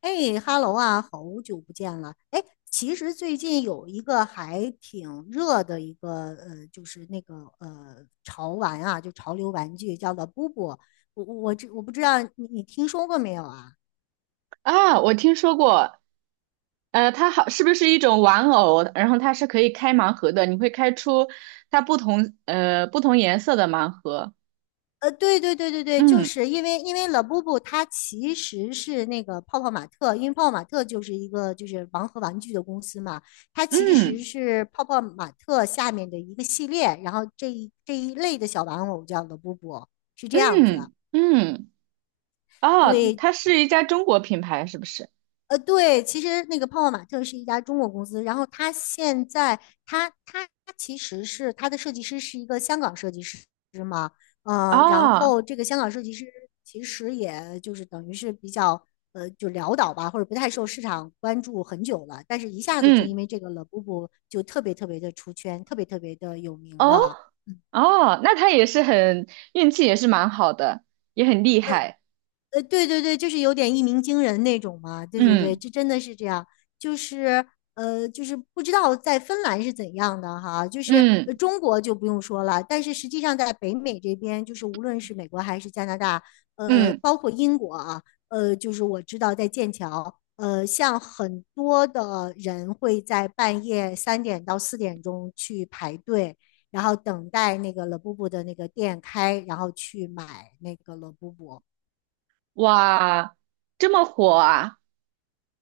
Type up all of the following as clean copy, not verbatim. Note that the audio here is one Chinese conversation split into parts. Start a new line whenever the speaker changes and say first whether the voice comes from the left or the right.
left: 哎哈喽啊，好久不见了。哎，其实最近有一个还挺热的一个就是那个潮玩啊，就潮流玩具，叫做布布。我不知道你听说过没有啊？
right: 啊，我听说过，它好，是不是一种玩偶？然后它是可以开盲盒的，你会开出它不同颜色的盲盒。
left: 对对对对对，就
right: 嗯
left: 是因为 l 布布它其实是那个泡泡玛特，因为泡泡玛特就是一个就是盲盒玩具的公司嘛，它其实
right: 嗯
left: 是泡泡玛特下面的一个系列，然后这一类的小玩偶叫 l 布布，是这样子。
right: 嗯嗯，哦，
left: 对，
right: 它是一家中国品牌，是不是？
left: 对，其实那个泡泡玛特是一家中国公司，然后它现在，它其实是它的设计师是一个香港设计师嘛，然
right: 哦，
left: 后这个香港设计师其实也就是等于是比较就潦倒吧，或者不太受市场关注很久了，但是一下子就因
right: 嗯
left: 为这个 l 布布就特别特别的出圈，特别特别的有名
right: 哦
left: 了。
right: 哦，那它也是很运气也是蛮好的，也很厉害。
left: 对对对，就是有点一鸣惊人那种嘛。对对对，
right: 嗯
left: 这真的是这样。就是就是不知道在芬兰是怎样的哈，就是
right: 嗯
left: 中国就不用说了，但是实际上在北美这边，就是无论是美国还是加拿大，
right: 嗯，
left: 包括英国啊，就是我知道在剑桥，像很多的人会在半夜3点到4点钟去排队。然后等待那个 l e b u b 的那个店开，然后去买那个 l e b u b。
right: 哇，这么火啊！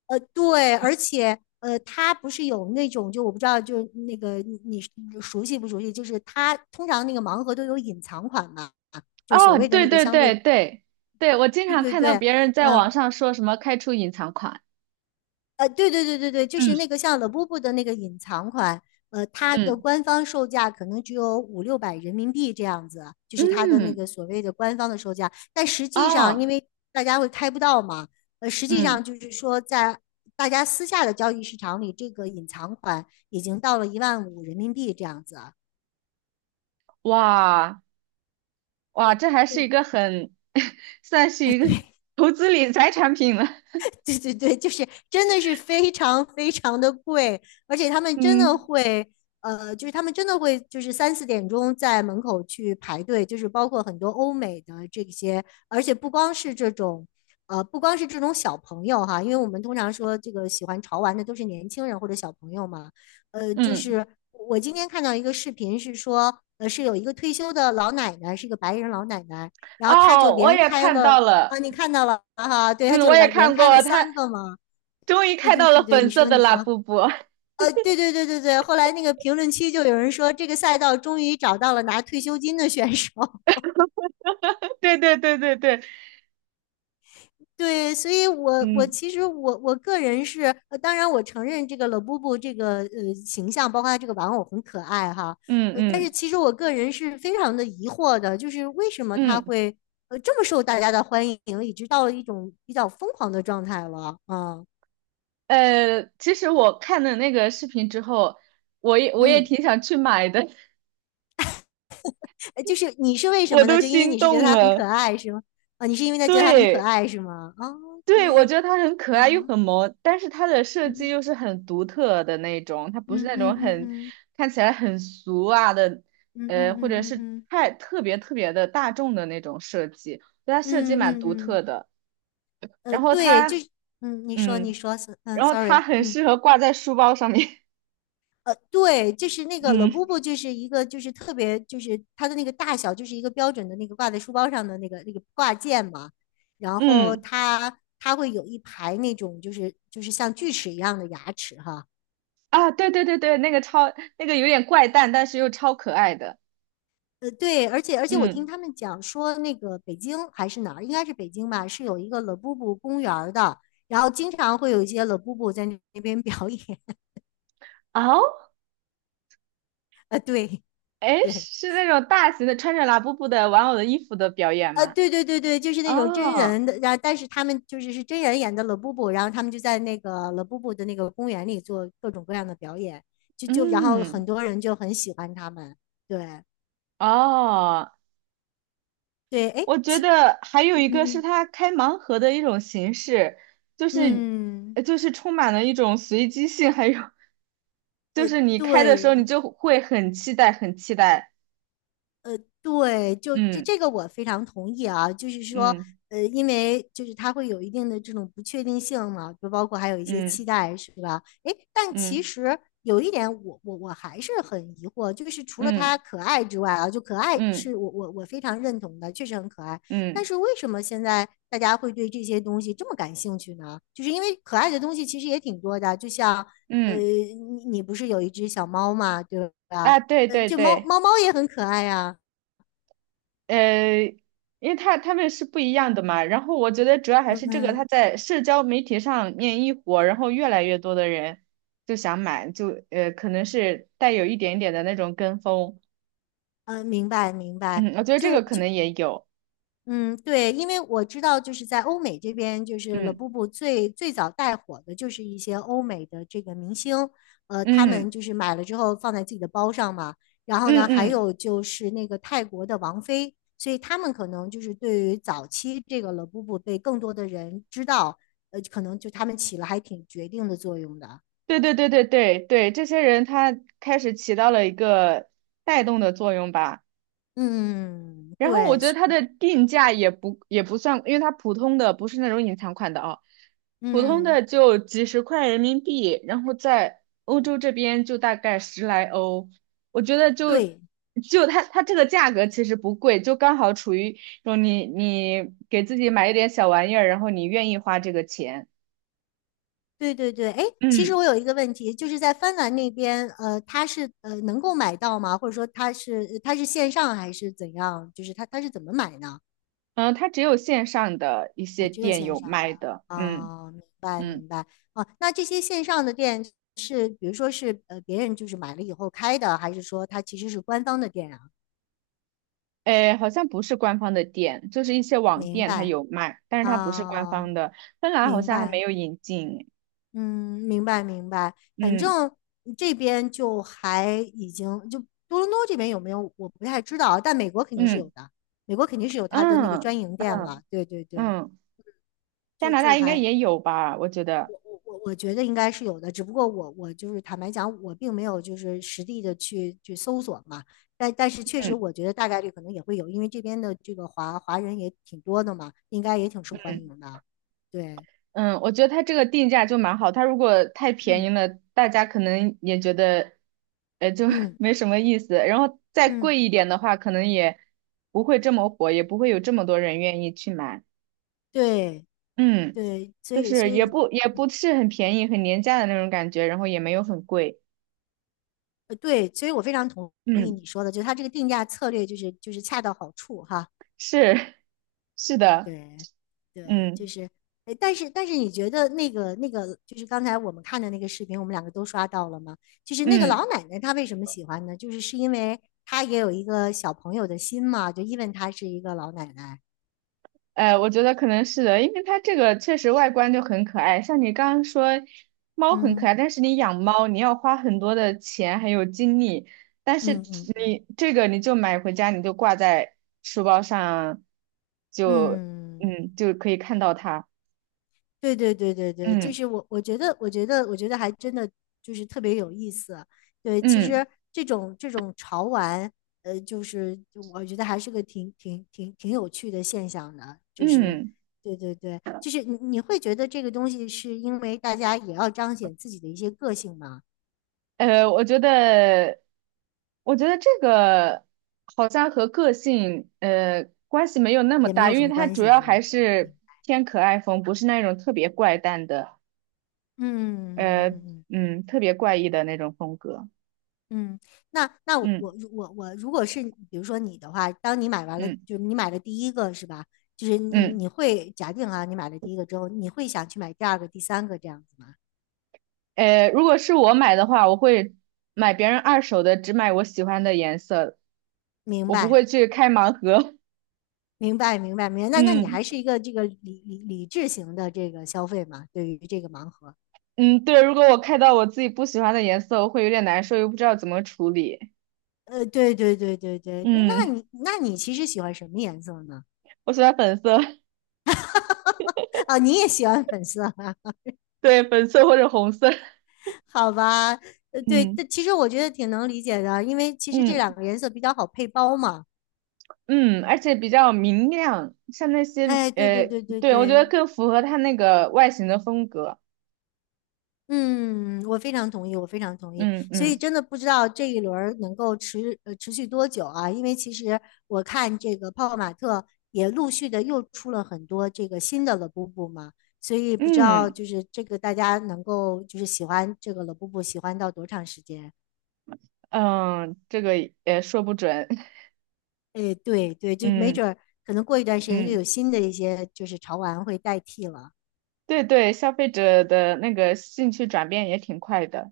left: 对，而且它不是有那种，就我不知道，就那个你熟悉不熟悉？就是它通常那个盲盒都有隐藏款嘛，就是所
right: 哦，
left: 谓的
right: 对
left: 那个
right: 对
left: 相
right: 对
left: 对，
right: 对对，我经
left: 对
right: 常
left: 对
right: 看到
left: 对，
right: 别人在网
left: 嗯、
right: 上说什么开出隐藏款，
left: 对对对对对，就
right: 嗯，
left: 是那个像 Labubu 的那个隐藏款，它的
right: 嗯
left: 官方售价可能只有五六百人民币这样子，就是它的那
right: 嗯
left: 个所谓的官方的售价。但实际上，
right: 哦
left: 因为大家会开不到嘛，实际
right: 嗯，
left: 上就是说，在大家私下的交易市场里，这个隐藏款已经到了1.5万人民币这样子。
right: 哇哇，这还是
left: 对，
right: 一个很 算是
left: 啊，
right: 一个
left: 对，
right: 投资理财产品了，
left: 对对对，就是真的是非常非常的贵，而且他们真的
right: 嗯
left: 会，就是他们真的会，就是3、4点钟在门口去排队，就是包括很多欧美的这些，而且不光是这种。不光是这种小朋友哈，因为我们通常说这个喜欢潮玩的都是年轻人或者小朋友嘛。就
right: 嗯
left: 是我今天看到一个视频是说，是有一个退休的老奶奶，是一个白人老奶奶，然后她就
right: 哦，我
left: 连
right: 也
left: 开
right: 看到
left: 了。啊，
right: 了，
left: 你看到了哈，对，他
right: 嗯，
left: 就
right: 我也
left: 来连
right: 看
left: 开了
right: 过，他
left: 三个嘛，
right: 终于
left: 对
right: 看
left: 对
right: 到了
left: 对对，你
right: 粉色
left: 说
right: 的
left: 你
right: 拉
left: 说，
right: 布布，
left: 对对对对对，后来那个评论区就有人说，这个赛道终于找到了拿退休金的选手，
right: 对对对对对，
left: 对，所以我
right: 嗯
left: 其实我个人是，当然我承认这个老布布这个形象，包括他这个玩偶很可爱哈，
right: 嗯
left: 但是
right: 嗯
left: 其实我个人是非常的疑惑的，就是为什么他
right: 嗯。
left: 会这么受大家的欢迎，已经到了一种比较疯狂的状态了啊，
right: 其实我看了那个视频之后，我也我也
left: 嗯。
right: 挺想去买的，
left: 就是你是为 什
right: 我
left: 么呢？
right: 都
left: 就因为
right: 心
left: 你是觉得
right: 动
left: 他很可
right: 了。
left: 爱是吗？啊，你是因为他觉得他很可
right: 对
left: 爱是吗哦
right: 对，我
left: ？OK，
right: 觉得它很可爱又
left: 嗯
right: 很萌，但是它的设计
left: 嗯
right: 又是很独特的那种，它不是
left: 嗯
right: 那
left: 嗯
right: 种很
left: 嗯
right: 看起来很俗啊的，
left: 嗯嗯
right: 或
left: 嗯
right: 者
left: 嗯
right: 是
left: 嗯
right: 太特别特别的大众的那种设计，对它设计
left: 嗯嗯
right: 蛮独
left: 嗯
right: 特
left: 嗯，
right: 的。然后
left: 对，
right: 它，
left: 就是你说你
right: 嗯，
left: 说是
right: 然后它
left: sorry，
right: 很
left: 嗯。
right: 适合挂在书包上面，
left: 对，就是那 个 l
right: 嗯
left: 布布就是一个就是特别就是它的那个大小，就是一个标准的那个挂在书包上的那个挂件嘛。然后
right: 嗯。
left: 它会有一排那种就是就是像锯齿一样的牙齿哈，
right: 啊，对对对对，那个超那个有点怪诞，但是又超可爱的。
left: 对，而且我听
right: 嗯，
left: 他们讲说，那个北京还是哪儿，应该是北京吧，是有一个 l 布布公园儿的，然后经常会有一些 l 布布在那边表演。
right: 哦，
left: 对
right: 哎，
left: 对，
right: 是那种大型的穿着拉布布的玩偶的衣服的表演吗？
left: 对对对对，就是那种真
right: 哦，
left: 人的，然后但是他们就是是真人演的 l 布布，然后他们就在那个 l 布布的那个公园里做各种各样的表演，就然后很
right: 嗯，
left: 多人就很喜欢他们。对
right: 哦，
left: 对，哎，
right: 我觉得还有
left: 嗯
right: 一个是
left: 嗯
right: 他开盲盒的一种形式，就是
left: 嗯嗯，
right: 就是充满了一种随机性，还有就是你开的时候
left: 对
right: 你就会很期待，很期待。
left: 对，就这这个我非常同意啊，就是说，
right: 嗯
left: 因为就是它会有一定的这种不确定性嘛，就包括还有一些期
right: 嗯
left: 待，是吧？诶，但其
right: 嗯
left: 实有一点我，我还是很疑惑，就是除了
right: 嗯
left: 它可爱之外啊，就可爱
right: 嗯嗯
left: 是我非常认同的，确实很可爱。
right: 嗯。
left: 但
right: 嗯
left: 是为什么现在大家会对这些东西这么感兴趣呢？就是因为可爱的东西其实也挺多的，就像，
right: 嗯
left: 你不是有一只小猫嘛，对吧？
right: 啊，对对
left: 就猫
right: 对，
left: 猫猫也很可爱呀、
right: 呃，因为他他们是不一样的嘛，然后我觉得主要还
left: 嗯
right: 是这个，他
left: 嗯
right: 在社交媒体上面一火，然后越来越多的人就想买，可能是带有一点点的那种跟风，
left: 嗯，明白明白。
right: 嗯，我觉得这个可能也有，
left: 嗯，对，因为我知道，就是在欧美这边，就是 u
right: 嗯
left: 布布最早带火的就是一些欧美的这个明星，他
right: 嗯
left: 们就是买了之后放在自己的包上嘛。然后
right: 嗯
left: 呢，还有
right: 嗯，
left: 就是那个泰国的王菲，所以他们可能就是对于早期这个 u 布布被更多的人知道，可能就他们起了还挺决定的作用的。
right: 对对对对对对，这些人他开始起到了一个带动的作用吧。
left: 嗯，
right: 然后我
left: 对，
right: 觉得它的定价也不也不算，因为它普通的不是那种隐藏款的啊，普通
left: 嗯，
right: 的就几十块人民币，然后在欧洲这
left: 对
right: 边就大概十来欧，我觉得就
left: 对。
right: 就它它这个价格其实不贵，就刚好处于说你你给自己买一点小玩意儿，然后你愿意花这个钱，
left: 对对对，哎，其实
right: 嗯
left: 我有一个问题，就是在芬兰那边，它是能够买到吗？或者说它是线上还是怎样？就是它是怎么买呢？
right: 嗯，它只有线上的一
left: 啊，
right: 些
left: 只有
right: 店
left: 线
right: 有
left: 上啊。
right: 卖的，嗯
left: 哦，明白
right: 嗯。
left: 明白。哦，那这些线上的店是，比如说是别人就是买了以后开的，还是说它其实是官方的店啊？
right: 诶，好像不是官方的店，就是一些网
left: 明
right: 店它
left: 白
right: 有卖，但是它不是官
left: 啊，
right: 方的。芬兰好
left: 明
right: 像还没
left: 白。
right: 有引进。
left: 嗯，明白明白，反
right: 嗯
left: 正这边就还已经就多伦多这边有没有我不太知道啊，但美国肯定是有
right: 嗯
left: 的，美国肯定是有它的那个
right: 嗯
left: 专营店
right: 嗯
left: 了。对对对，
right: 嗯，加
left: 就
right: 拿
left: 就
right: 大应该
left: 还
right: 也有吧？我觉得。
left: 我觉得应该是有的，只不过我就是坦白讲，我并没有就是实地的去去搜索嘛，但但是确实
right: 嗯
left: 我觉得大概率可能也会有，因为这边的这个华华人也挺多的嘛，应该也挺受欢
right: 嗯
left: 迎的。对，
right: 嗯，我觉得它这个定价就蛮好。它如果太便宜
left: 嗯
right: 了，大家可能也觉得，就
left: 嗯
right: 没什么意思。然后再
left: 嗯，
right: 贵一点的话，可能也不会这么火，也不会有这么多人愿意去买。
left: 对
right: 嗯。
left: 对，所
right: 就
left: 以所
right: 是也
left: 以
right: 不也不是很便宜，很廉价的那种感觉，然后也没有很贵。
left: 对，所以我非常同意
right: 嗯，
left: 你说的，就是它这个定价策略就是就是恰到好处哈。
right: 是 是的，
left: 对，对，就
right: 嗯
left: 是，哎，但是但是你觉得那个那个就是刚才我们看的那个视频，我们两个都刷到了吗？就是那个老
right: 嗯，
left: 奶奶她为什么喜欢呢？就是是因为她也有一个小朋友的心嘛，就因为她是一个老奶奶。
right: 我觉得可能是的，因为它这个确实外观就很可爱，像你刚刚说猫很可
left: 嗯
right: 爱，但是你养猫你要花很多的钱还有精力，但是
left: 嗯嗯嗯。
right: 你这个你就买回家你就挂在书包上，就
left: 嗯
right: 嗯就可以看到它，
left: 对对对对对，就
right: 嗯
left: 是我，我觉得，我觉得，我觉得还真的就是特别有意思。对，其
right: 嗯
left: 实这种这种潮玩，就是我觉得还是个挺有趣的现象的。就是，
right: 嗯。
left: 对对对，就是你会觉得这个东西是因为大家也要彰显自己的一些个性嘛，
right: 呃，我觉得，我觉得这个好像和个性关系没有那么
left: 也没
right: 大，
left: 有
right: 因
left: 什
right: 为
left: 么
right: 它
left: 关
right: 主
left: 系，
right: 要
left: 是
right: 还
left: 吧？嗯
right: 是偏可爱风，不是那种特别怪诞的，
left: 嗯嗯
right: 呃，
left: 嗯嗯。
right: 嗯，特别怪异的那种风格。
left: 嗯，那那我
right: 嗯
left: 我我我如果是比如说你的话，当你买完了，
right: 嗯
left: 就是你买了第一个是吧？就是你
right: 嗯，
left: 你会假定啊，你买了第一个之后，你会想去买第二个、第三个这样子吗？
right: 如果是我买的话，我会买别人二手的，只买我喜欢的颜色，
left: 明
right: 我不
left: 白，
right: 会去开盲盒。
left: 明白，明白，明白。那那你还
right: 嗯
left: 是一个这个理智型的这个消费嘛？对于这个盲盒，
right: 嗯，对，如果我开到我自己不喜欢的颜色，我会有点难受，又不知道怎么处理。
left: 对对对对对，那那
right: 嗯。
left: 你那你其实喜欢什么颜色呢？
right: 我喜欢粉色，
left: 啊，你也喜欢粉色啊？
right: 对，粉色或者红色，
left: 好吧，对，这
right: 嗯
left: 其实我觉得挺能理解的，因为其实这两
right: 嗯
left: 个颜色比较好配包嘛。
right: 嗯，而且比较明亮，像那些
left: 哎，对对对对
right: 对，我觉得
left: 对，
right: 更符合它那个外形的风格，
left: 嗯，我非常同意，我非常同意。
right: 嗯
left: 所以
right: 嗯
left: 真的不知道这一轮儿能够持续多久啊？因为其实我看这个泡泡玛特也陆续的又出了很多这个新的乐布布嘛，所以不知道
right: 嗯
left: 就是这个大家能够就是喜欢这个乐布布喜欢到多长时间？
right: 嗯，这个也说不准，
left: 哎，对对，就没
right: 嗯
left: 准儿可能过一段时间又有
right: 嗯，
left: 新的一些就是潮玩会代替了。
right: 对对，消费者的那个兴趣转变也挺快的，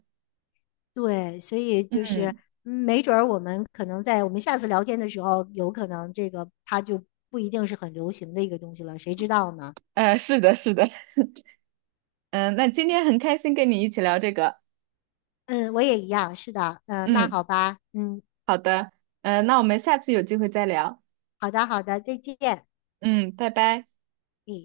left: 对，所以就是
right: 嗯
left: 没准儿我们可能在我们下次聊天的时候，有可能这个它就不一定是很流行的一个东西了，谁知道呢？
right: 是的是的，嗯，那今天很开心跟你一起聊这个，
left: 嗯，我也一样，是的，嗯，那
right: 嗯，
left: 好吧，嗯，
right: 好的，那我们下次有机会再聊，
left: 好的，好的，再见，
right: 嗯，拜拜。
left: 嗯。